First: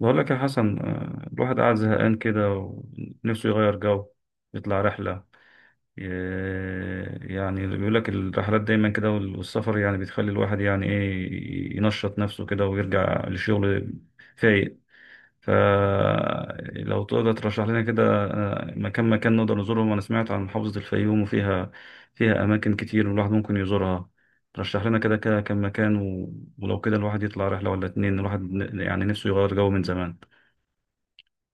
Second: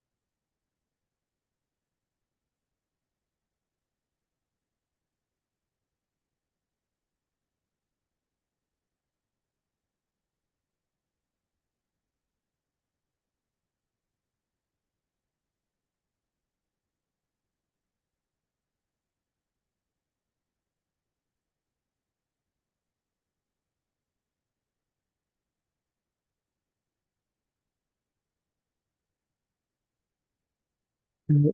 بقول لك يا حسن الواحد قاعد زهقان كده ونفسه يغير جو يطلع رحلة. يعني بيقول لك الرحلات دايما كده والسفر يعني بتخلي الواحد يعني ايه ينشط نفسه كده ويرجع للشغل فايق. فلو تقدر ترشح لنا كده مكان مكان نقدر نزورهم. انا سمعت عن محافظة الفيوم وفيها اماكن كتير الواحد ممكن يزورها. رشح لنا كده كده كم مكان ولو كده الواحد يطلع رحلة ولا اتنين، الواحد يعني نفسه يغير جو من زمان.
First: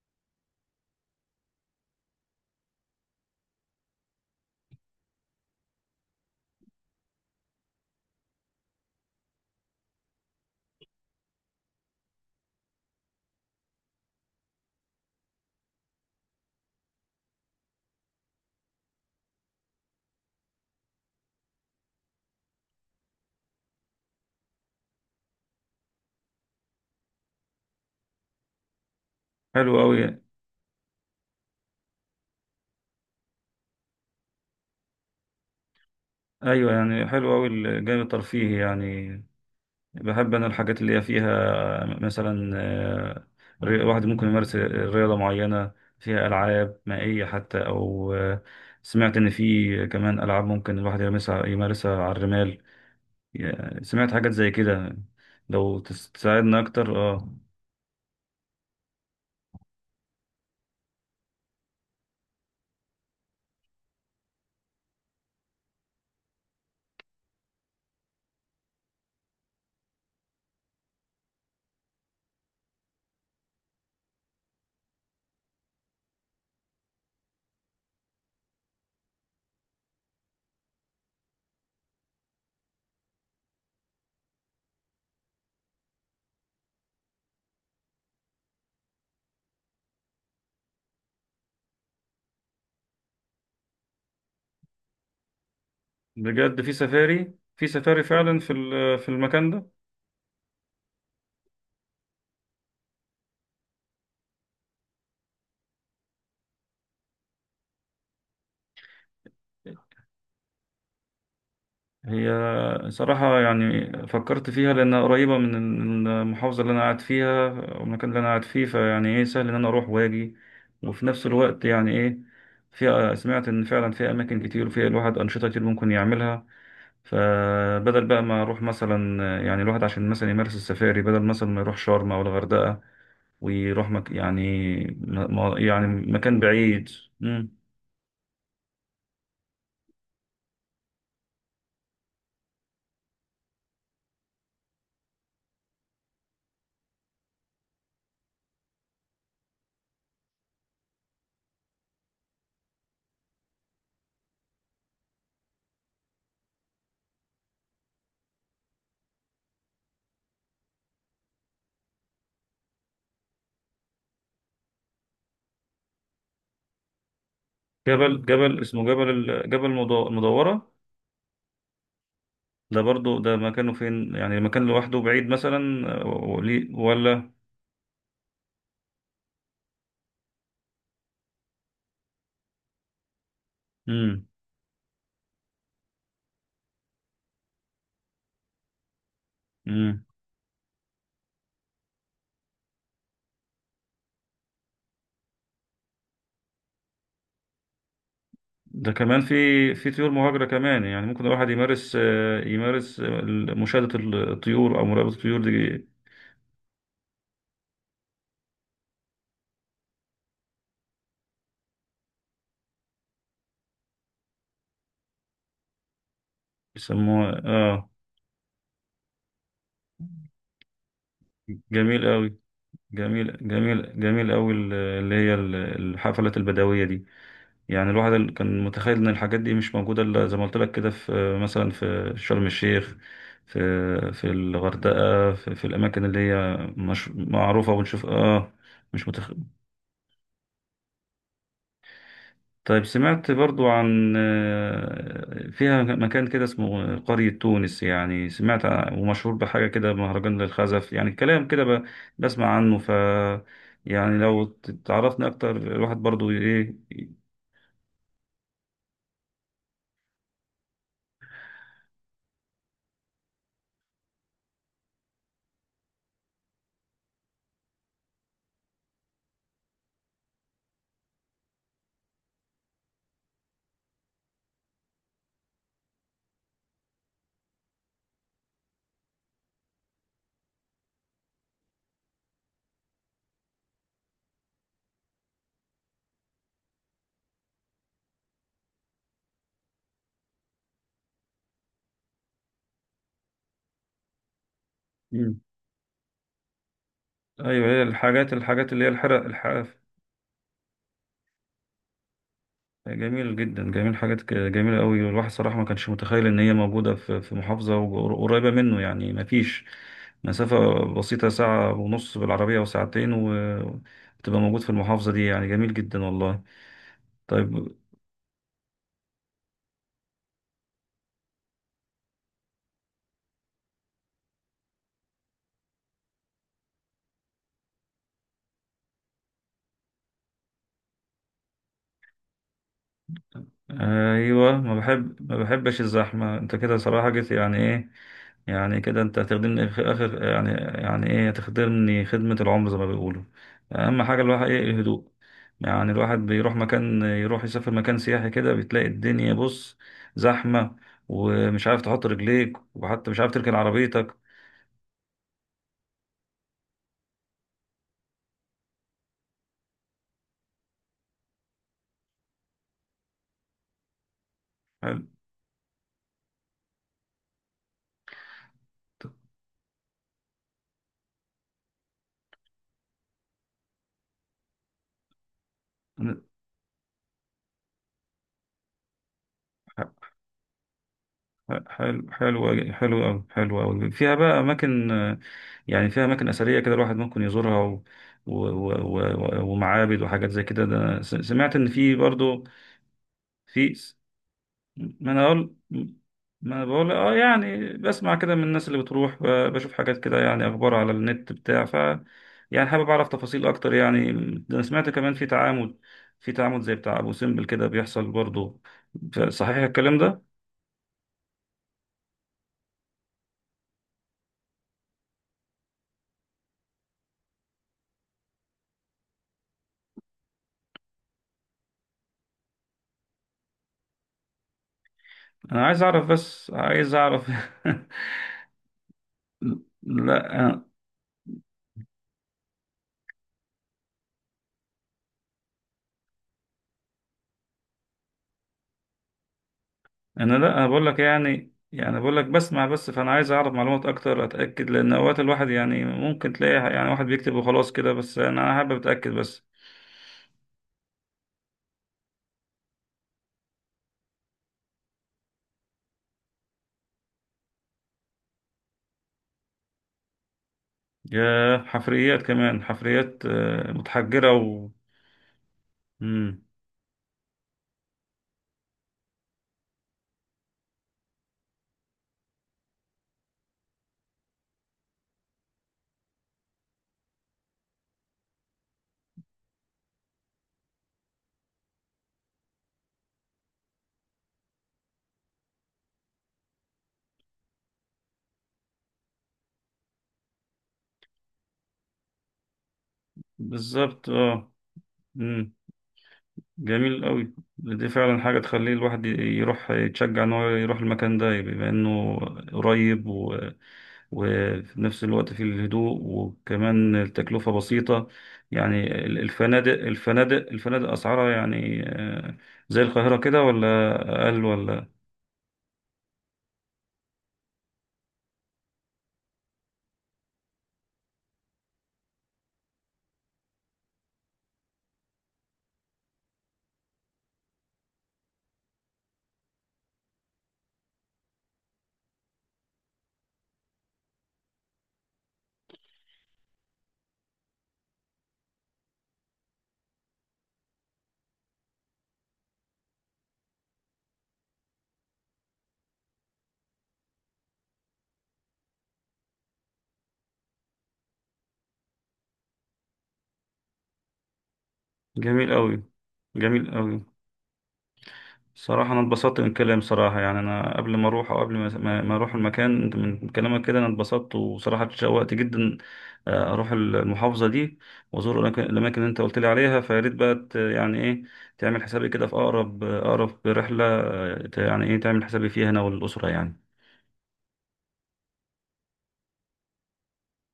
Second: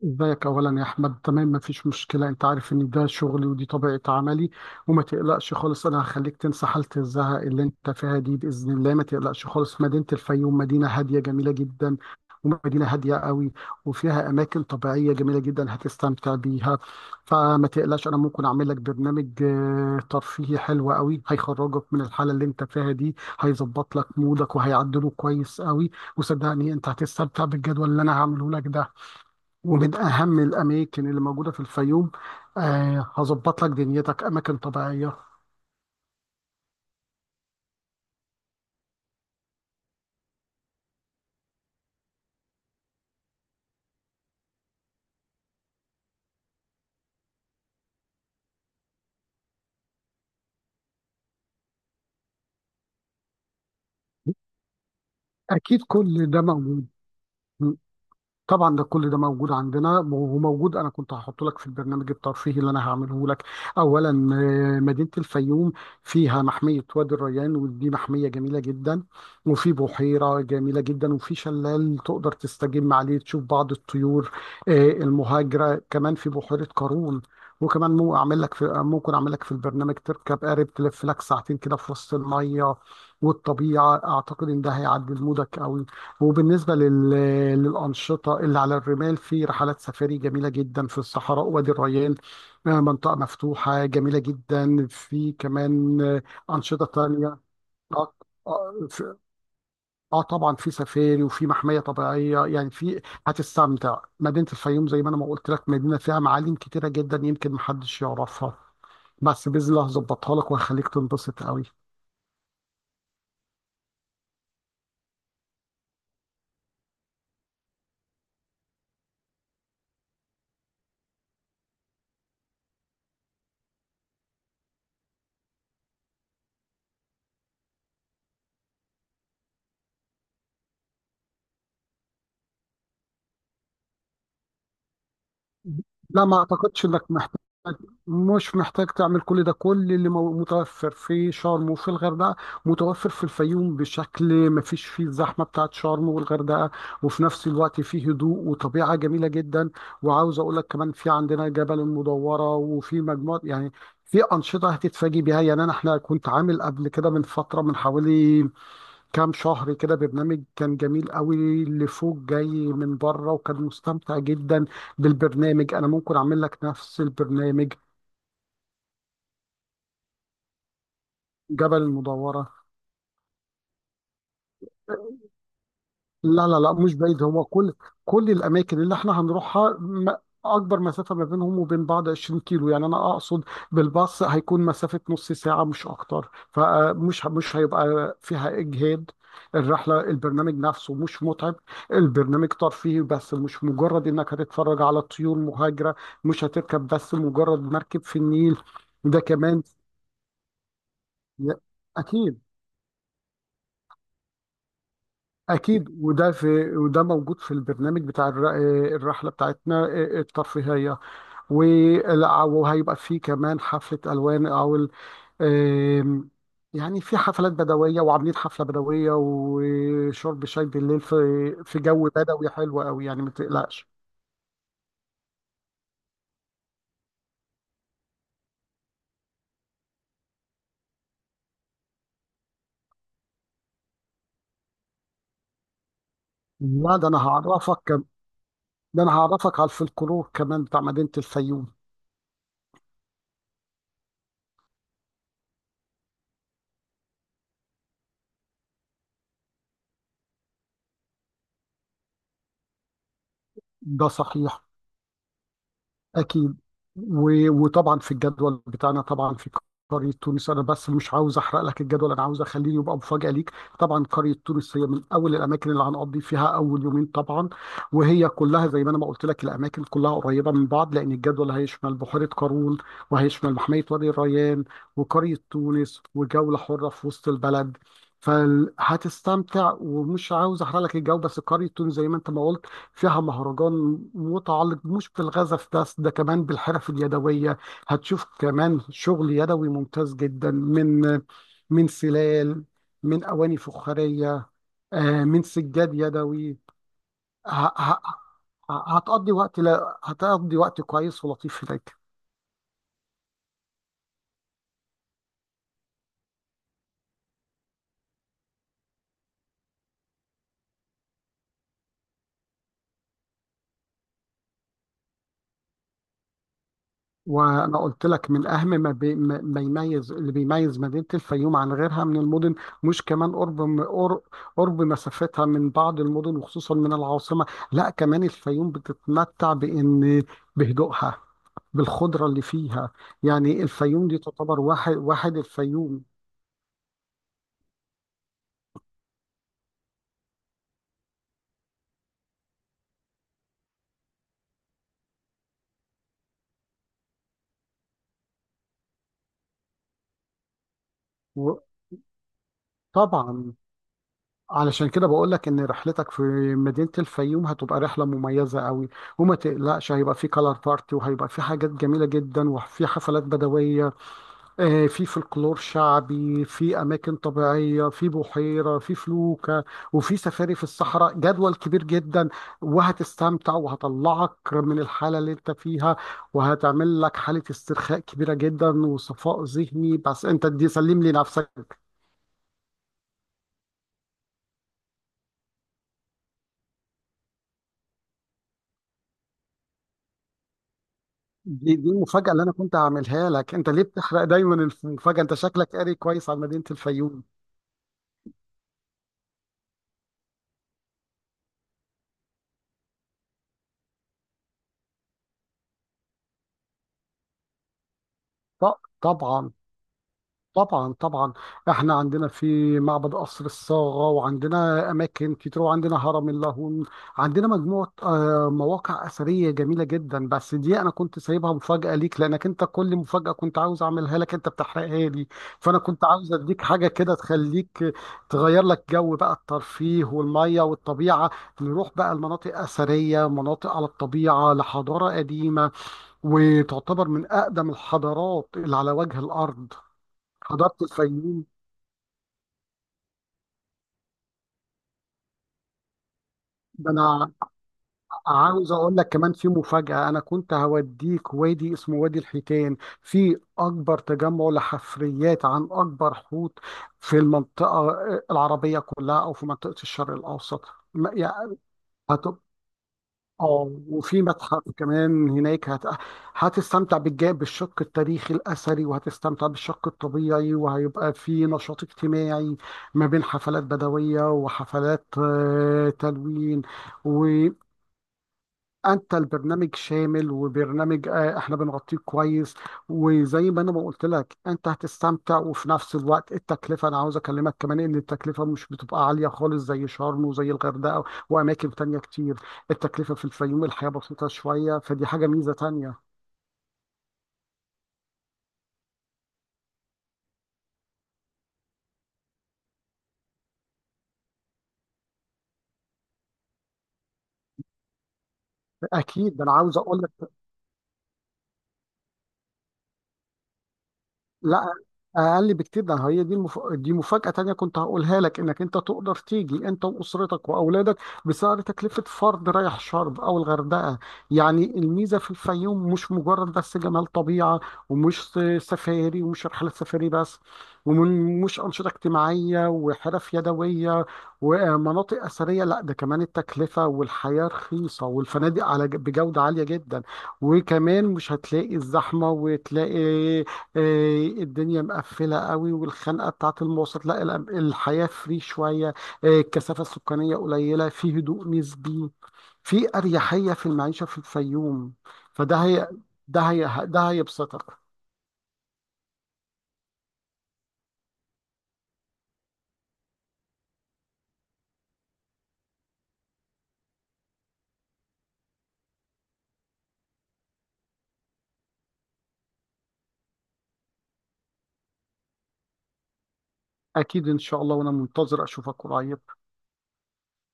ازيك؟ اولا يا احمد، تمام، مفيش مشكله، انت عارف ان ده شغلي ودي طبيعه عملي. وما تقلقش خالص، انا هخليك تنسى حاله الزهق اللي انت فيها دي باذن الله. ما تقلقش خالص، مدينه الفيوم مدينه هاديه جميله جدا، ومدينه هاديه قوي. وفيها اماكن طبيعيه جميله جدا، هتستمتع بيها. فما تقلقش، انا ممكن اعمل لك برنامج ترفيهي حلو قوي، هيخرجك من الحاله اللي انت فيها دي، هيظبط لك مودك وهيعدله كويس قوي. وصدقني انت هتستمتع بالجدول اللي انا هعمله لك ده. حلو ومن أوي. أهم الأماكن اللي موجودة في الفيوم، هظبط لك دنيتك أماكن طبيعية. أيوة، يعني حلو أوي الجانب الترفيهي يعني. بحب أنا الحاجات اللي هي فيها، مثلا واحد ممكن يمارس رياضة معينة. فيها ألعاب مائية حتى أو سمعت إن في كمان ألعاب ممكن الواحد يمارسها على الرمال. سمعت حاجات زي كده. لو أكيد كل ده تساعدنا موجود. أكتر أه. طبعا ده كل ده موجود عندنا وموجود، انا كنت هحطه لك في البرنامج الترفيهي اللي انا هعمله لك. اولا، مدينه الفيوم فيها محميه وادي الريان، ودي محميه جميله جدا. وفي بحيره جميله جدا، وفي شلال تقدر تستجم عليه، تشوف بعض الطيور المهاجره. كمان في بحيره قارون، وكمان مو اعمل لك في ممكن اعمل لك في البرنامج تركب قارب تلف لك ساعتين كده في وسط الميه والطبيعه. اعتقد ان ده هيعدل مودك قوي. وبالنسبة للأنشطة اللي على الرمال، في رحلات سفاري جميلة جدا في الصحراء وادي الريان. منطقة مفتوحة جميلة جدا. في كمان بجد في أنشطة سفاري تانية. في سفاري آه فعلا آه، في في- المكان ده. طبعا في سفاري، وفي محمية طبيعية، يعني في. هتستمتع. مدينة الفيوم، زي ما أنا ما قلت لك، مدينة فيها معالم كتيرة جدا يمكن محدش يعرفها، بس بإذن الله هظبطها لك وهخليك تنبسط قوي. هي، صراحة يعني فكرت فيها لأنها قريبة من المحافظة اللي أنا قاعد فيها، والمكان اللي أنا قاعد فيه فيعني إيه سهل إن أنا أروح وأجي، وفي نفس الوقت يعني إيه فيها، سمعت إن فعلا فيها أماكن كتير وفيها الواحد أنشطة كتير ممكن يعملها. فبدل بقى ما أروح مثلا، يعني الواحد عشان مثلا يمارس السفاري بدل مثلا ما يروح شرم أو الغردقة، ويروح يعني يعني لا، ما مكان اعتقدش بعيد. انك محتاج مم. مش محتاج تعمل كل ده. كل اللي متوفر في شرم وفي الغردقه متوفر في الفيوم، بشكل ما فيش فيه الزحمه بتاعت شرم والغردقه، وفي نفس الوقت فيه هدوء وطبيعه جميله جدا. وعاوز اقول لك كمان، في عندنا جبل المدوره، وفي مجموعه، يعني في انشطه هتتفاجئ بيها. يعني احنا كنت عامل قبل كده، من فتره، من حوالي كام شهر كده، برنامج كان جميل قوي، اللي فوق جاي من بره وكان مستمتع جدا بالبرنامج. انا ممكن اعمل لك نفس البرنامج. جبل اسمه المدورة. جبل المدورة. ده برضو ده مكانه فين؟ يعني المكان لوحده بعيد مثلا لا لا لا، مش بعيد، ولا. هو كل الاماكن اللي احنا هنروحها اكبر مسافه ما بينهم وبين بعض 20 كيلو. يعني انا اقصد بالباص، امم. هيكون مسافه نص ساعه مش اكتر، فمش مش هيبقى فيها اجهاد. الرحله امم. البرنامج نفسه مش متعب. البرنامج ترفيهي بس، مش مجرد انك هتتفرج على الطيور مهاجره، مش هتركب بس مجرد مركب في النيل. ده كمان ده في كمان. في طيور مهاجرة كمان، يعني ممكن الواحد لا، يمارس اكيد. آه، يمارس آه، مشاهدة الطيور أو مراقبة الطيور دي أكيد، وده موجود في البرنامج بتاع الرحلة بتاعتنا، الترفيهية. وهيبقى فيه كمان حفلة ألوان، أو ال- آم، يعني في بيسموها حفلات اه. بدوية، وعاملين حفلة بدوية وشرب شاي بالليل في جميل جو قوي. بدوي حلو قوي، يعني ما جميل تقلقش. جميل جميل قوي اللي هي الحفلات البدوية دي. يعني الواحد كان متخيل ان الحاجات دي مش موجوده الا زي ما قلت لك كده، في مثلا في شرم الشيخ، في في الغردقه، في الاماكن اللي هي لا، مش معروفه وبنشوف اه. ده مش أنا متخ. هعرفك على الفلكلور كمان بتاع مدينة الفيوم. طيب سمعت برضو عن فيها مكان كده اسمه قرية تونس، يعني سمعت ومشهور بحاجة كده، مهرجان للخزف، يعني كلام كده بسمع عنه ده يعني لو صحيح. تعرفني أكتر الواحد برضو أكيد. إيه. وطبعا في الجدول بتاعنا، طبعا في قرية تونس، أنا بس مش عاوز أحرق لك الجدول، أنا عاوز أخليه يبقى مفاجأة ليك. طبعا قرية تونس هي من أول الأماكن اللي هنقضي فيها أول يومين طبعا. وهي كلها، زي ما أنا ما قلت لك، الأماكن كلها قريبة من بعض، لأن الجدول هيشمل بحيرة قارون، وهيشمل محمية وادي الريان، وقرية تونس، وجولة حرة في وسط البلد. فهتستمتع، ومش عاوز احرق لك الجو. بس قرية تونس، زي ما انت ما قلت، فيها مهرجان متعلق مش بالغزف بس، ده كمان بالحرف اليدوية. هتشوف كمان شغل يدوي ممتاز جدا، من سلال، من أواني فخارية، مم. من سجاد يدوي. ه- ايوه، هي ه- الحاجات اللي هي الحرق. هتقضي وقت، لا، هتقضي وقت كويس ولطيف هناك. جميل جدا، جميل حاجات جميلة قوي، والواحد صراحة ما كانش متخيل ان هي موجودة في محافظة قريبة منه، يعني ما فيش مسافة، بسيطة ساعة ونص بالعربية وساعتين وتبقى موجود في المحافظة دي، يعني جميل جدا والله. طيب. وانا قلت لك، من اهم ما, بي ما ما يميز اللي بيميز مدينه الفيوم عن غيرها من المدن، مش كمان قرب قرب مسافتها من بعض المدن، وخصوصا من العاصمه. لا، كمان الفيوم بتتمتع بهدوءها، بالخضره اللي فيها. يعني الفيوم دي ايوه، تعتبر ما واحد بحب، ما واحد بحبش الفيوم. الزحمه، انت كده صراحه جيت يعني ايه، يعني كده انت هتخدمني في اخر، يعني يعني ايه هتخدمني خدمه العمر زي ما بيقولوا. اهم حاجه الواحد ايه الهدوء. يعني الواحد بيروح مكان، يروح يسافر مكان سياحي كده بتلاقي الدنيا، بص، زحمه، ومش عارف تحط رجليك، وحتى مش عارف وطبعا تركن عربيتك. علشان كده بقول لك ان رحلتك في مدينه الفيوم هتبقى رحله مميزه قوي. وما تقلقش، هيبقى في كلار بارتي، وهيبقى في حاجات جميله جدا، وفي حفلات بدويه، في حلو. فلكلور شعبي، في أماكن طبيعية، في بحيرة، في فلوكة، وفي سفاري في الصحراء. جدول كبير جدا، وهتستمتع، وهطلعك من الحالة اللي انت فيها، وهتعمل لك حالة استرخاء كبيرة جدا وصفاء ذهني، بس انت دي سلم لي حلو نفسك. حلو حلو أوي. حلو أوي، فيها بقى أماكن يعني فيها أماكن أثرية كده الواحد ممكن يزورها و... و... ومعابد وحاجات زي كده. ده سمعت إن دي في المفاجأة اللي برضو انا كنت هعملها لك، انت في ليه س- بتحرق دايما؟ ما المفاجأة، أنا انت أقول. شكلك قاري كويس عن ما أنا مدينة بقول الفيوم. يعني بسمع كده من الناس اللي بتروح، بشوف حاجات كده، يعني أخبار على النت بتاع يعني حابب أعرف تفاصيل أكتر يعني. ده أنا سمعت كمان في تعامد، في تعامد زي بتاع أبو سمبل كده بيحصل برضو. طبعا صحيح الكلام ده؟ طبعا طبعا، احنا عندنا في معبد قصر الصاغة، وعندنا اماكن كتير، وعندنا هرم اللاهون. عندنا مجموعة مواقع اثرية جميلة جدا، بس دي انا كنت سايبها مفاجأة ليك، لانك انت كل مفاجأة كنت عاوز اعملها لك انت بتحرقها لي. انا فانا عايز كنت اعرف، عاوز بس اديك حاجة عايز كده اعرف تخليك تغير لك جو بقى، الترفيه لا، والمية انا. والطبيعة، نروح بقى المناطق اثرية مناطق على الطبيعة لحضارة قديمة، وتعتبر من اقدم الحضارات اللي على وجه الارض. أنا، لا، انا حضرت بقول لك، الفيوم؟ يعني بقول لك بسمع بس، فانا عايز اعرف معلومات اكتر اتاكد، لان اوقات الواحد يعني ممكن تلاقي يعني ده واحد انا بيكتب وخلاص كده بس، انا عاوز حابب اقول لك اتاكد كمان بس. في مفاجأة، انا كنت هوديك وادي اسمه وادي الحيتان، في اكبر تجمع لحفريات عن اكبر حوت في المنطقة العربية كلها، او في منطقة الشرق الاوسط. ما- يعني، يا حفريات، كمان حفريات اه وفي متحجره متحف و. كمان هناك، مم. هتستمتع بالشق التاريخي الأثري، وهتستمتع بالشق الطبيعي، وهيبقى في نشاط اجتماعي ما بين حفلات بدوية وحفلات تلوين. انت البرنامج شامل، وبرنامج احنا بنغطيه كويس. وزي ما انا ما قلت لك، انت هتستمتع، وفي نفس الوقت التكلفه، انا عاوز اكلمك كمان ان التكلفه مش بتبقى عاليه خالص زي شرم وزي الغردقه واماكن تانية كتير. التكلفه في الفيوم، الحياه بالظبط بسيطه اه. شويه، فدي حاجه مم. ميزه تانية. جميل قوي، دي فعلا حاجه تخليه الواحد يروح، يتشجع ان هو يروح المكان ده، بما انه قريب، وفي نفس الوقت في الهدوء وكمان التكلفة بسيطة. يعني اكيد، ده انا الفنادق عاوز اقول. الفنادق الفنادق أسعارها يعني زي القاهرة كده ولا أقل، لا، ولا؟ اقل بكتير، ده هي دي مفاجاه تانية كنت هقولها لك، انك انت تقدر تيجي انت واسرتك واولادك بسعر تكلفه فرد رايح شرم او الغردقه. يعني الميزه في الفيوم مش مجرد بس جمال طبيعه، ومش سفاري، ومش رحلات سفاري بس، ومش انشطه اجتماعيه وحرف يدويه ومناطق اثريه، لا، ده كمان التكلفه والحياه رخيصه، والفنادق بجوده عاليه جدا. وكمان مش هتلاقي الزحمه، وتلاقي الدنيا مقفلة قوي والخنقة بتاعت المواصلات، لا الحياة فري شوية. الكثافة السكانية قليلة، في هدوء نسبي، في أريحية في المعيشة في الفيوم. جميل فده أوي. هي، جميل ده أوي، هيبسطك. صراحة أنا اتبسطت من الكلام، صراحة يعني أنا قبل ما أروح، أو قبل ما أروح المكان، أنت من كلامك كده أنا اتبسطت وصراحة اتشوقت جدا أروح المحافظة دي وأزور الأماكن اللي أنت قلت لي عليها. فيا ريت بقى يعني إيه تعمل حسابي كده في أقرب، رحلة، يعني إيه تعمل حسابي فيها أنا والأسرة يعني. أكيد إن شاء الله، وأنا منتظر أشوفك قريب.